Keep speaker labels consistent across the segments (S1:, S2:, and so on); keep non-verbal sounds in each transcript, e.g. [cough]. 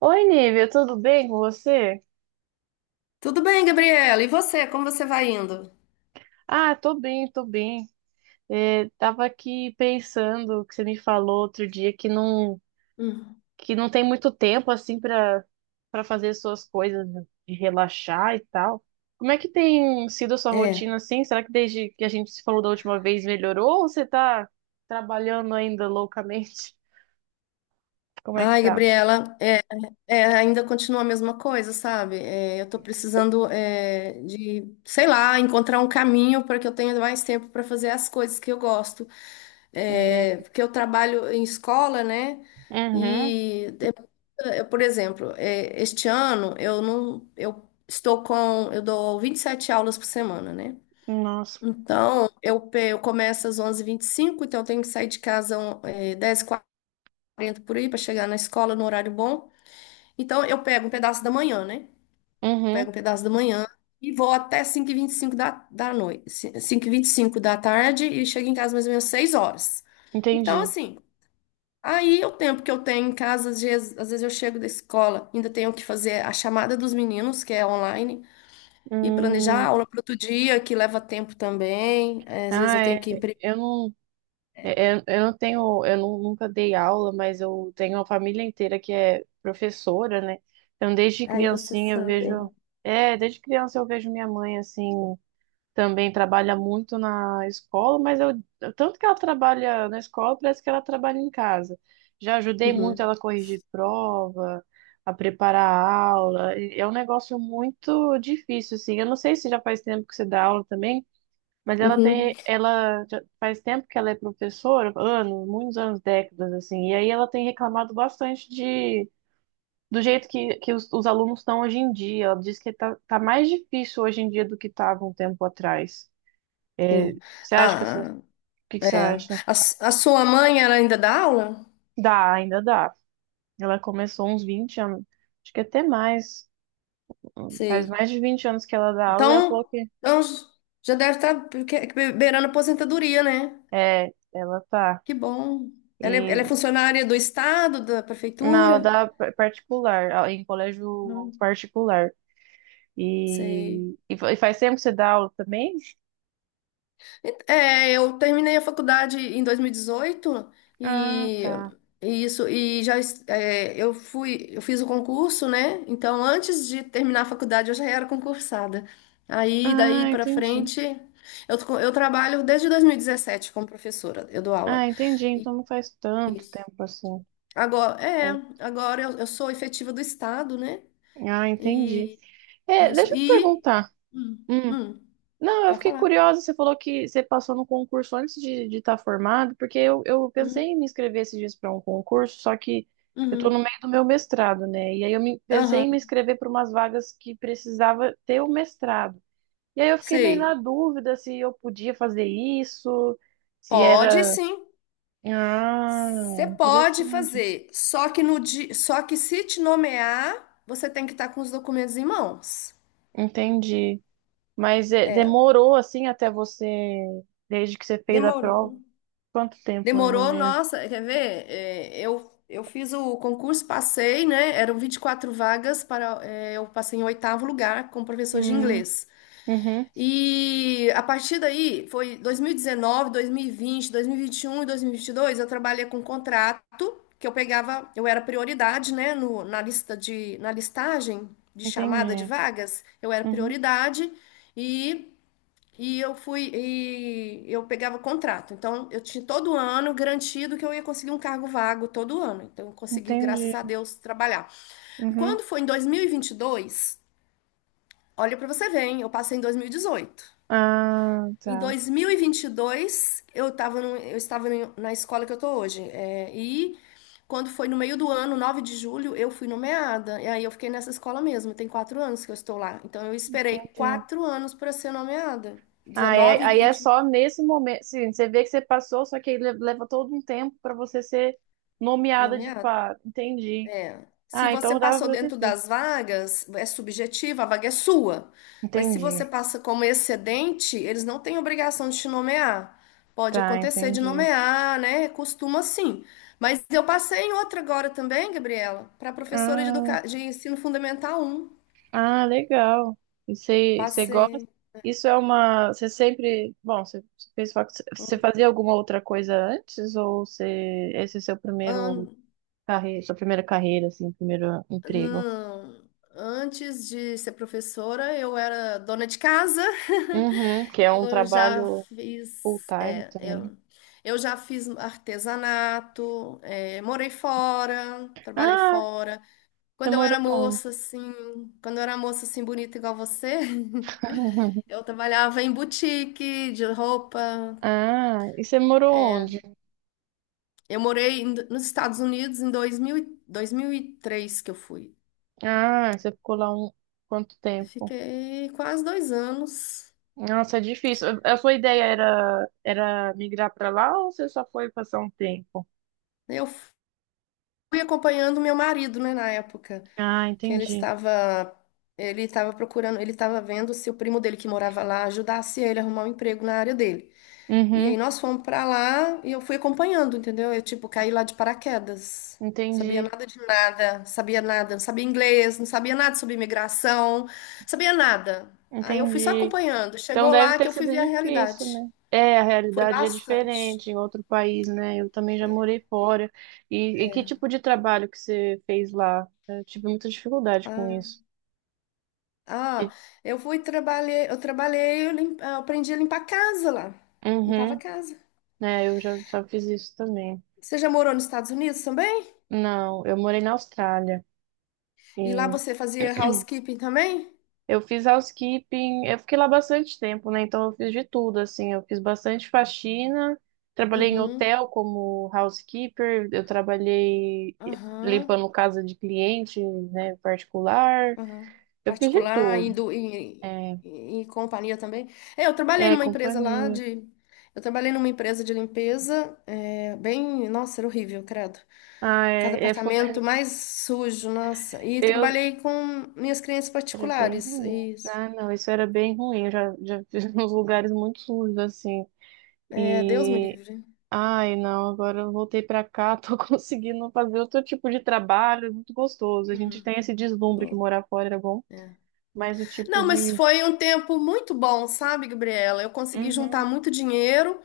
S1: Oi, Nívia, tudo bem com você?
S2: Tudo bem, Gabriela? E você? Como você vai indo?
S1: Ah, tô bem, tô bem. É, tava aqui pensando que você me falou outro dia que não
S2: Hum.
S1: que não tem muito tempo assim para fazer suas coisas de relaxar e tal. Como é que tem sido a sua
S2: É.
S1: rotina assim? Será que desde que a gente se falou da última vez melhorou ou você tá trabalhando ainda loucamente? [laughs] Como é que
S2: Ai,
S1: tá?
S2: Gabriela, ainda continua a mesma coisa, sabe? Eu tô precisando, de, sei lá, encontrar um caminho para que eu tenha mais tempo para fazer as coisas que eu gosto. Porque eu trabalho em escola, né?
S1: Uhum,
S2: E, eu, por exemplo, este ano eu não, eu estou com, eu dou 27 aulas por semana, né?
S1: nossa.
S2: Então, eu começo às 11:25, então eu tenho que sair de casa um, 10h40 por aí para chegar na escola no horário bom. Então, eu pego um pedaço da manhã, né?
S1: Uhum,
S2: Pego um pedaço da manhã e vou até 5:25 da noite. 5:25 da tarde e chego em casa mais ou menos 6 horas. Então,
S1: entendi.
S2: assim, aí o tempo que eu tenho em casa, às vezes eu chego da escola, ainda tenho que fazer a chamada dos meninos, que é online, e planejar a
S1: Hum.
S2: aula para outro dia, que leva tempo também. Às vezes eu
S1: ah, é,
S2: tenho que...
S1: eu não É, Eu, eu não tenho, nunca dei aula, mas eu tenho uma família inteira que é professora, né? Então, desde
S2: Aí você
S1: criancinha eu
S2: sabe.
S1: desde criança eu vejo minha mãe, assim, também trabalha muito na escola, tanto que ela trabalha na escola, parece que ela trabalha em casa. Já ajudei muito ela
S2: Uhum.
S1: a corrigir prova, a preparar a aula. É um negócio muito difícil, assim. Eu não sei se já faz tempo que você dá aula também, mas
S2: Uhum.
S1: ela já faz tempo que ela é professora, anos, muitos anos, décadas, assim, e aí ela tem reclamado bastante de, do jeito que os alunos estão hoje em dia. Ela diz que tá mais difícil hoje em dia do que estava um tempo atrás. É.
S2: Sim.
S1: Você acha que o
S2: Ah,
S1: que que você
S2: é.
S1: acha?
S2: A sua mãe, ela ainda dá aula?
S1: Dá, ainda dá. Ela começou uns 20 anos, acho que até mais, faz
S2: Sei.
S1: mais de 20 anos que ela dá aula e ela falou
S2: Então,
S1: que
S2: então já deve estar beirando a aposentadoria, né?
S1: é, ela tá.
S2: Que bom. Ela é,
S1: E
S2: ela é funcionária do estado, da
S1: mas ela
S2: prefeitura?
S1: dá particular, em colégio
S2: Não
S1: particular.
S2: sei.
S1: E faz tempo que você dá aula também?
S2: É, eu terminei a faculdade em 2018
S1: Ah,
S2: e
S1: tá.
S2: e isso e eu fui eu fiz o concurso, né? Então antes de terminar a faculdade eu já era concursada. Aí daí
S1: Ah,
S2: para
S1: entendi.
S2: frente eu trabalho desde 2017 como professora, eu dou aula.
S1: Ah, entendi.
S2: E-.
S1: Então não faz tanto
S2: Isso.
S1: tempo assim.
S2: Agora é,
S1: Faz-
S2: agora eu sou efetiva do estado, né?
S1: Ah, entendi.
S2: E
S1: É,
S2: isso
S1: deixa eu te
S2: e
S1: perguntar.
S2: hum,
S1: Hum.
S2: hum,
S1: Não, eu
S2: para
S1: fiquei
S2: falar.
S1: curiosa. Você falou que você passou no concurso antes de estar formado, porque eu pensei
S2: Uhum,
S1: em me inscrever esses dias para um concurso, só que eu tô no
S2: uhum,
S1: meio do meu mestrado, né? E aí pensei em me
S2: aham,
S1: inscrever para umas vagas que precisava ter o mestrado. E aí eu fiquei meio na
S2: sei.
S1: dúvida se eu podia fazer isso, se
S2: Pode
S1: era.
S2: sim.
S1: Ah,
S2: Você pode
S1: interessante.
S2: fazer, só que no di... só que se te nomear, você tem que estar com os documentos em mãos.
S1: Entendi. Mas é, demorou assim até você, desde que você fez a
S2: Demorou.
S1: prova? Quanto tempo, mais ou
S2: Demorou,
S1: menos?
S2: nossa, quer ver? Eu fiz o concurso, passei, né? Eram 24 vagas para, eu passei em oitavo lugar como professor de
S1: Hum,
S2: inglês.
S1: uhum,
S2: E a partir daí, foi 2019, 2020, 2021 e 2022, eu trabalhei com contrato, que eu pegava, eu era prioridade, né, na lista de, na listagem de chamada de
S1: entendi.
S2: vagas, eu era
S1: Uhum,
S2: prioridade e, e eu fui, e eu pegava contrato. Então, eu tinha todo ano garantido que eu ia conseguir um cargo vago todo ano. Então, eu consegui,
S1: entendi.
S2: graças a Deus, trabalhar. E
S1: Uhum.
S2: quando foi em 2022, olha para você ver, hein, eu passei em 2018.
S1: Ah,
S2: Em
S1: tá.
S2: 2022, eu estava na escola que eu tô hoje. É, e quando foi no meio do ano, 9 de julho, eu fui nomeada. E aí eu fiquei nessa escola mesmo. Tem 4 anos que eu estou lá. Então eu esperei
S1: Entendi.
S2: 4 anos para ser nomeada.
S1: Ah, é,
S2: 19,
S1: aí é
S2: 20,
S1: só nesse momento. Sim, você vê que você passou, só que aí leva todo um tempo para você ser nomeada de
S2: nomeada.
S1: par. Entendi.
S2: Se
S1: Ah,
S2: você
S1: então dava
S2: passou
S1: pra ter.
S2: dentro das vagas, é subjetiva, a vaga é sua. Mas se você
S1: Entendi.
S2: passa como excedente, eles não têm obrigação de te nomear. Pode
S1: Tá,
S2: acontecer de
S1: entendi.
S2: nomear, né? Costuma sim. Mas eu passei em outra agora também, Gabriela, para professora de,
S1: Ah,
S2: educa... de ensino fundamental um.
S1: ah, legal. E você gosta?
S2: Passei.
S1: Isso é uma. Você sempre. Bom, você fazia alguma outra coisa antes? Ou você, esse é
S2: Hum.
S1: sua primeira carreira, assim, primeiro emprego?
S2: Não, antes de ser professora, eu era dona de casa.
S1: Uhum,
S2: [laughs]
S1: que é um
S2: Eu já
S1: trabalho
S2: fiz,
S1: full-time
S2: é,
S1: também.
S2: eu, eu já fiz artesanato, morei fora, trabalhei
S1: Ah,
S2: fora.
S1: você
S2: Quando eu era
S1: morou onde?
S2: moça, assim, quando eu era moça, assim, bonita igual você, [laughs]
S1: [laughs]
S2: eu trabalhava em boutique de roupa.
S1: Ah, e você morou onde?
S2: Nos Estados Unidos em 2003 que eu fui.
S1: Ah, você ficou lá quanto tempo?
S2: Fiquei quase 2 anos.
S1: Nossa, é difícil. A sua era migrar para lá ou você só foi passar um tempo?
S2: Eu fui acompanhando meu marido, né, na época,
S1: Ah,
S2: que ele
S1: entendi.
S2: estava ele estava procurando, ele estava vendo se o primo dele que morava lá ajudasse ele a arrumar um emprego na área dele. E aí
S1: Uhum,
S2: nós fomos pra lá e eu fui acompanhando, entendeu? Eu tipo caí lá de paraquedas. Sabia
S1: entendi,
S2: nada de nada, sabia nada, não sabia inglês, não sabia nada sobre imigração, sabia nada. Aí eu fui só
S1: entendi.
S2: acompanhando.
S1: Então
S2: Chegou
S1: deve
S2: lá que
S1: ter
S2: eu fui
S1: sido
S2: ver a
S1: difícil,
S2: realidade.
S1: né? É, a
S2: Foi
S1: realidade é
S2: bastante.
S1: diferente em outro país, né? Eu também já morei fora. E que tipo de trabalho que você fez lá? Eu tive muita dificuldade com
S2: Ah.
S1: isso. E-
S2: Ah, eu fui trabalhar, eu trabalhei, eu, eu aprendi a limpar a casa lá. Limpava a
S1: Uhum,
S2: casa.
S1: né? Eu já fiz isso também.
S2: Você já morou nos Estados Unidos também?
S1: Não, eu morei na Austrália.
S2: E lá você fazia housekeeping também?
S1: Eu fiz housekeeping, eu fiquei lá bastante tempo, né? Então eu fiz de tudo, assim, eu fiz bastante faxina, trabalhei em
S2: Uhum,
S1: hotel como housekeeper, eu trabalhei
S2: aham,
S1: limpando casa de cliente, né, particular,
S2: aham.
S1: eu fiz de
S2: Particular,
S1: tudo.
S2: indo,
S1: É,
S2: e companhia também. É, eu trabalhei
S1: é
S2: numa empresa lá
S1: companhia.
S2: de. Eu trabalhei numa empresa de limpeza, é, bem. Nossa, era horrível, credo.
S1: Ah,
S2: Cada apartamento mais sujo, nossa. E
S1: eu
S2: trabalhei com minhas clientes
S1: era bem
S2: particulares,
S1: ruim.
S2: isso.
S1: Ah, não, isso era bem ruim. Eu já fiz [laughs] uns lugares muito sujos, assim.
S2: É, Deus me
S1: e
S2: livre.
S1: Ai, não, agora eu voltei pra cá, tô [laughs] conseguindo fazer outro tipo de trabalho, é muito gostoso. A gente tem esse deslumbre que
S2: Não.
S1: morar fora era bom,
S2: É.
S1: mas o tipo
S2: Não, mas
S1: de.
S2: foi um tempo muito bom, sabe, Gabriela? Eu consegui
S1: Uhum.
S2: juntar muito dinheiro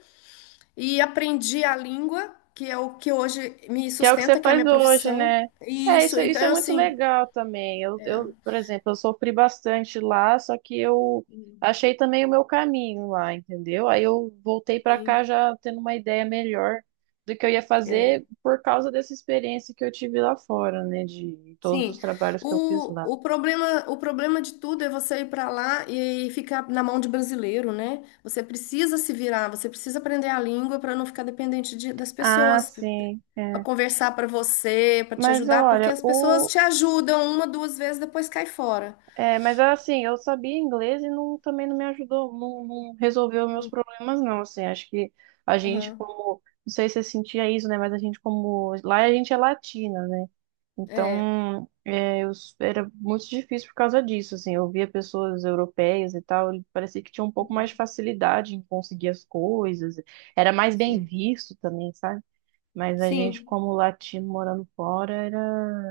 S2: e aprendi a língua, que é o que hoje me
S1: Que é o que você
S2: sustenta, que é a
S1: faz
S2: minha
S1: hoje,
S2: profissão.
S1: né?
S2: E
S1: É,
S2: isso,
S1: isso é
S2: então,
S1: muito
S2: assim,
S1: legal também. Eu,
S2: é.
S1: eu, por exemplo, eu sofri bastante lá, só que eu achei também o meu caminho lá, entendeu? Aí eu voltei pra cá
S2: Sim.
S1: já tendo uma ideia melhor do que eu ia
S2: É.
S1: fazer por causa dessa experiência que eu tive lá fora, né? De todos os
S2: Sim,
S1: trabalhos que eu fiz lá.
S2: o problema de tudo é você ir para lá e ficar na mão de brasileiro, né? Você precisa se virar, você precisa aprender a língua para não ficar dependente das
S1: Ah,
S2: pessoas,
S1: sim,
S2: para
S1: é.
S2: conversar para você, para te
S1: Mas
S2: ajudar, porque
S1: olha,
S2: as pessoas
S1: o.
S2: te ajudam uma, duas vezes, depois cai fora.
S1: É, mas assim, eu sabia inglês e não, também não me ajudou, não, não resolveu meus
S2: Hum.
S1: problemas, não. Assim, acho que a gente,
S2: Aham.
S1: como. Não sei se você sentia isso, né? Mas a gente, como. Lá a gente é latina, né?
S2: É.
S1: Então, era muito difícil por causa disso, assim. Eu via pessoas europeias e tal, e parecia que tinha um pouco mais de
S2: Uhum.
S1: facilidade em conseguir as coisas. Era mais bem
S2: Sim.
S1: visto também, sabe? Mas a gente,
S2: Sim.
S1: como latino morando fora, era.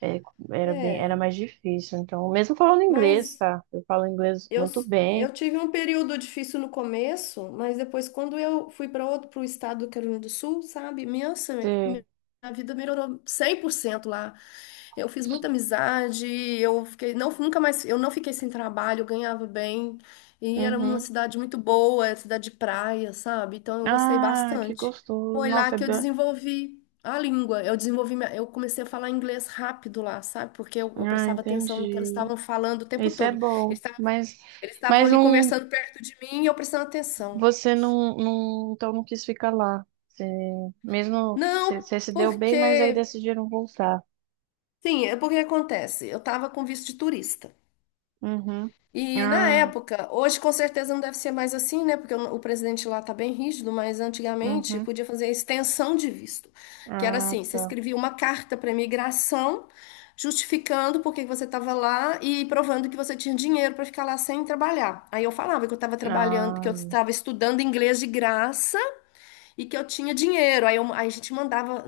S1: É, era
S2: É.
S1: mais difícil. Então, mesmo falando inglês,
S2: Mas.
S1: tá? Eu falo inglês muito bem.
S2: Eu tive um período difícil no começo, mas depois, quando eu fui para outro, para o estado do Carolina do Sul, sabe? Minha,
S1: Sei.
S2: minha vida melhorou 100% lá. Eu fiz muita amizade, eu fiquei, não, nunca mais, eu não fiquei sem trabalho, eu ganhava bem, e era uma
S1: Uhum.
S2: cidade muito boa, era cidade de praia, sabe? Então eu gostei
S1: Ah, que
S2: bastante.
S1: gostoso.
S2: Foi lá
S1: Nossa, é
S2: que eu
S1: bem.
S2: desenvolvi a língua, eu desenvolvi, eu comecei a falar inglês rápido lá, sabe? Porque eu
S1: Ah,
S2: prestava atenção no que eles
S1: entendi.
S2: estavam falando o tempo
S1: Isso é
S2: todo.
S1: bom.
S2: Eles
S1: Mas,
S2: eles estavam
S1: mas
S2: ali
S1: não,
S2: conversando perto de mim e eu prestando atenção.
S1: você não, não, então não quis ficar lá. Você, mesmo que você,
S2: Não,
S1: você se deu bem, mas aí
S2: porque.
S1: decidiram voltar.
S2: Sim, é porque acontece. Eu tava com visto de turista.
S1: Uhum.
S2: E na
S1: Ah,
S2: época, hoje com certeza não deve ser mais assim, né? Porque o presidente lá tá bem rígido, mas antigamente
S1: uhum.
S2: podia fazer a extensão de visto, que era
S1: Ah,
S2: assim: você
S1: tá.
S2: escrevia uma carta para imigração justificando por que que você estava lá e provando que você tinha dinheiro para ficar lá sem trabalhar. Aí eu falava que eu estava trabalhando, que eu
S1: Ah,
S2: estava estudando inglês de graça. E que eu tinha dinheiro. Aí, aí a gente mandava,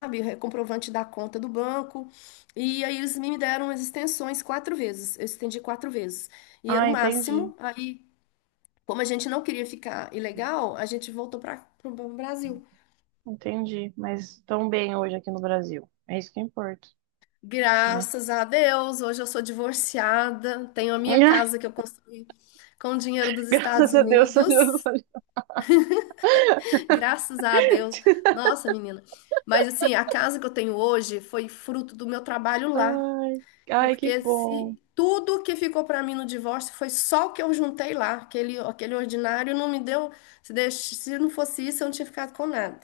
S2: sabe, comprovante da conta do banco. E aí eles me deram as extensões quatro vezes. Eu estendi quatro vezes. E era
S1: ah,
S2: o
S1: entendi.
S2: máximo. Aí, como a gente não queria ficar ilegal, a gente voltou para o Brasil.
S1: Entendi. Mas tão bem hoje aqui no Brasil. É isso que importa, né?
S2: Graças a Deus, hoje eu sou divorciada, tenho a minha casa que eu
S1: [laughs]
S2: construí com o dinheiro dos Estados
S1: Graças a Deus, São
S2: Unidos.
S1: José.
S2: [laughs] Graças a Deus. Nossa, menina. Mas assim, a casa que eu tenho hoje foi fruto do meu trabalho lá.
S1: Ai, ai, que
S2: Porque
S1: bom.
S2: se tudo que ficou para mim no divórcio foi só o que eu juntei lá, aquele ordinário não me deu, se, se não fosse isso, eu não tinha ficado com nada.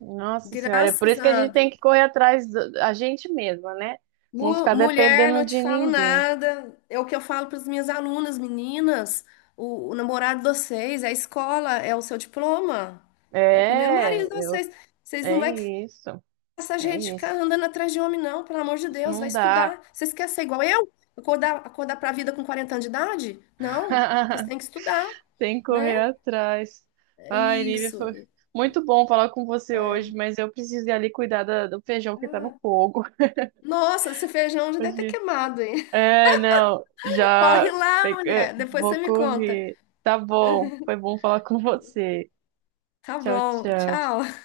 S1: Nossa Senhora, é por
S2: Graças
S1: isso que a
S2: a
S1: gente tem
S2: Deus.
S1: que correr atrás da a gente mesma, né? Não ficar
S2: Mulher,
S1: dependendo
S2: não te
S1: de
S2: falo
S1: ninguém.
S2: nada. É o que eu falo para as minhas alunas, meninas. O namorado de vocês, a escola é o seu diploma, é o primeiro
S1: É,
S2: marido de
S1: eu,
S2: vocês. Vocês não
S1: é
S2: vai
S1: isso,
S2: essa
S1: é
S2: gente ficar
S1: isso.
S2: andando atrás de um homem, não, pelo amor de Deus, vai
S1: Não dá.
S2: estudar. Vocês querem ser igual eu? Acordar, acordar para a vida com 40 anos de idade? Não, vocês
S1: [laughs]
S2: têm que estudar,
S1: Tem que
S2: né?
S1: correr atrás.
S2: É
S1: Ai, Nívia,
S2: isso.
S1: foi muito bom falar com você hoje,
S2: É.
S1: mas eu preciso ir ali cuidar do feijão que tá no
S2: Ah,
S1: fogo.
S2: nossa, esse feijão já deve ter
S1: [laughs]
S2: queimado, hein?
S1: É, não,
S2: [laughs] Corre
S1: já
S2: lá,
S1: pega.
S2: mulher, depois você
S1: Vou
S2: me conta.
S1: correr. Tá bom, foi bom falar [laughs] com você.
S2: Tá
S1: Tchau,
S2: bom,
S1: tchau.
S2: tchau.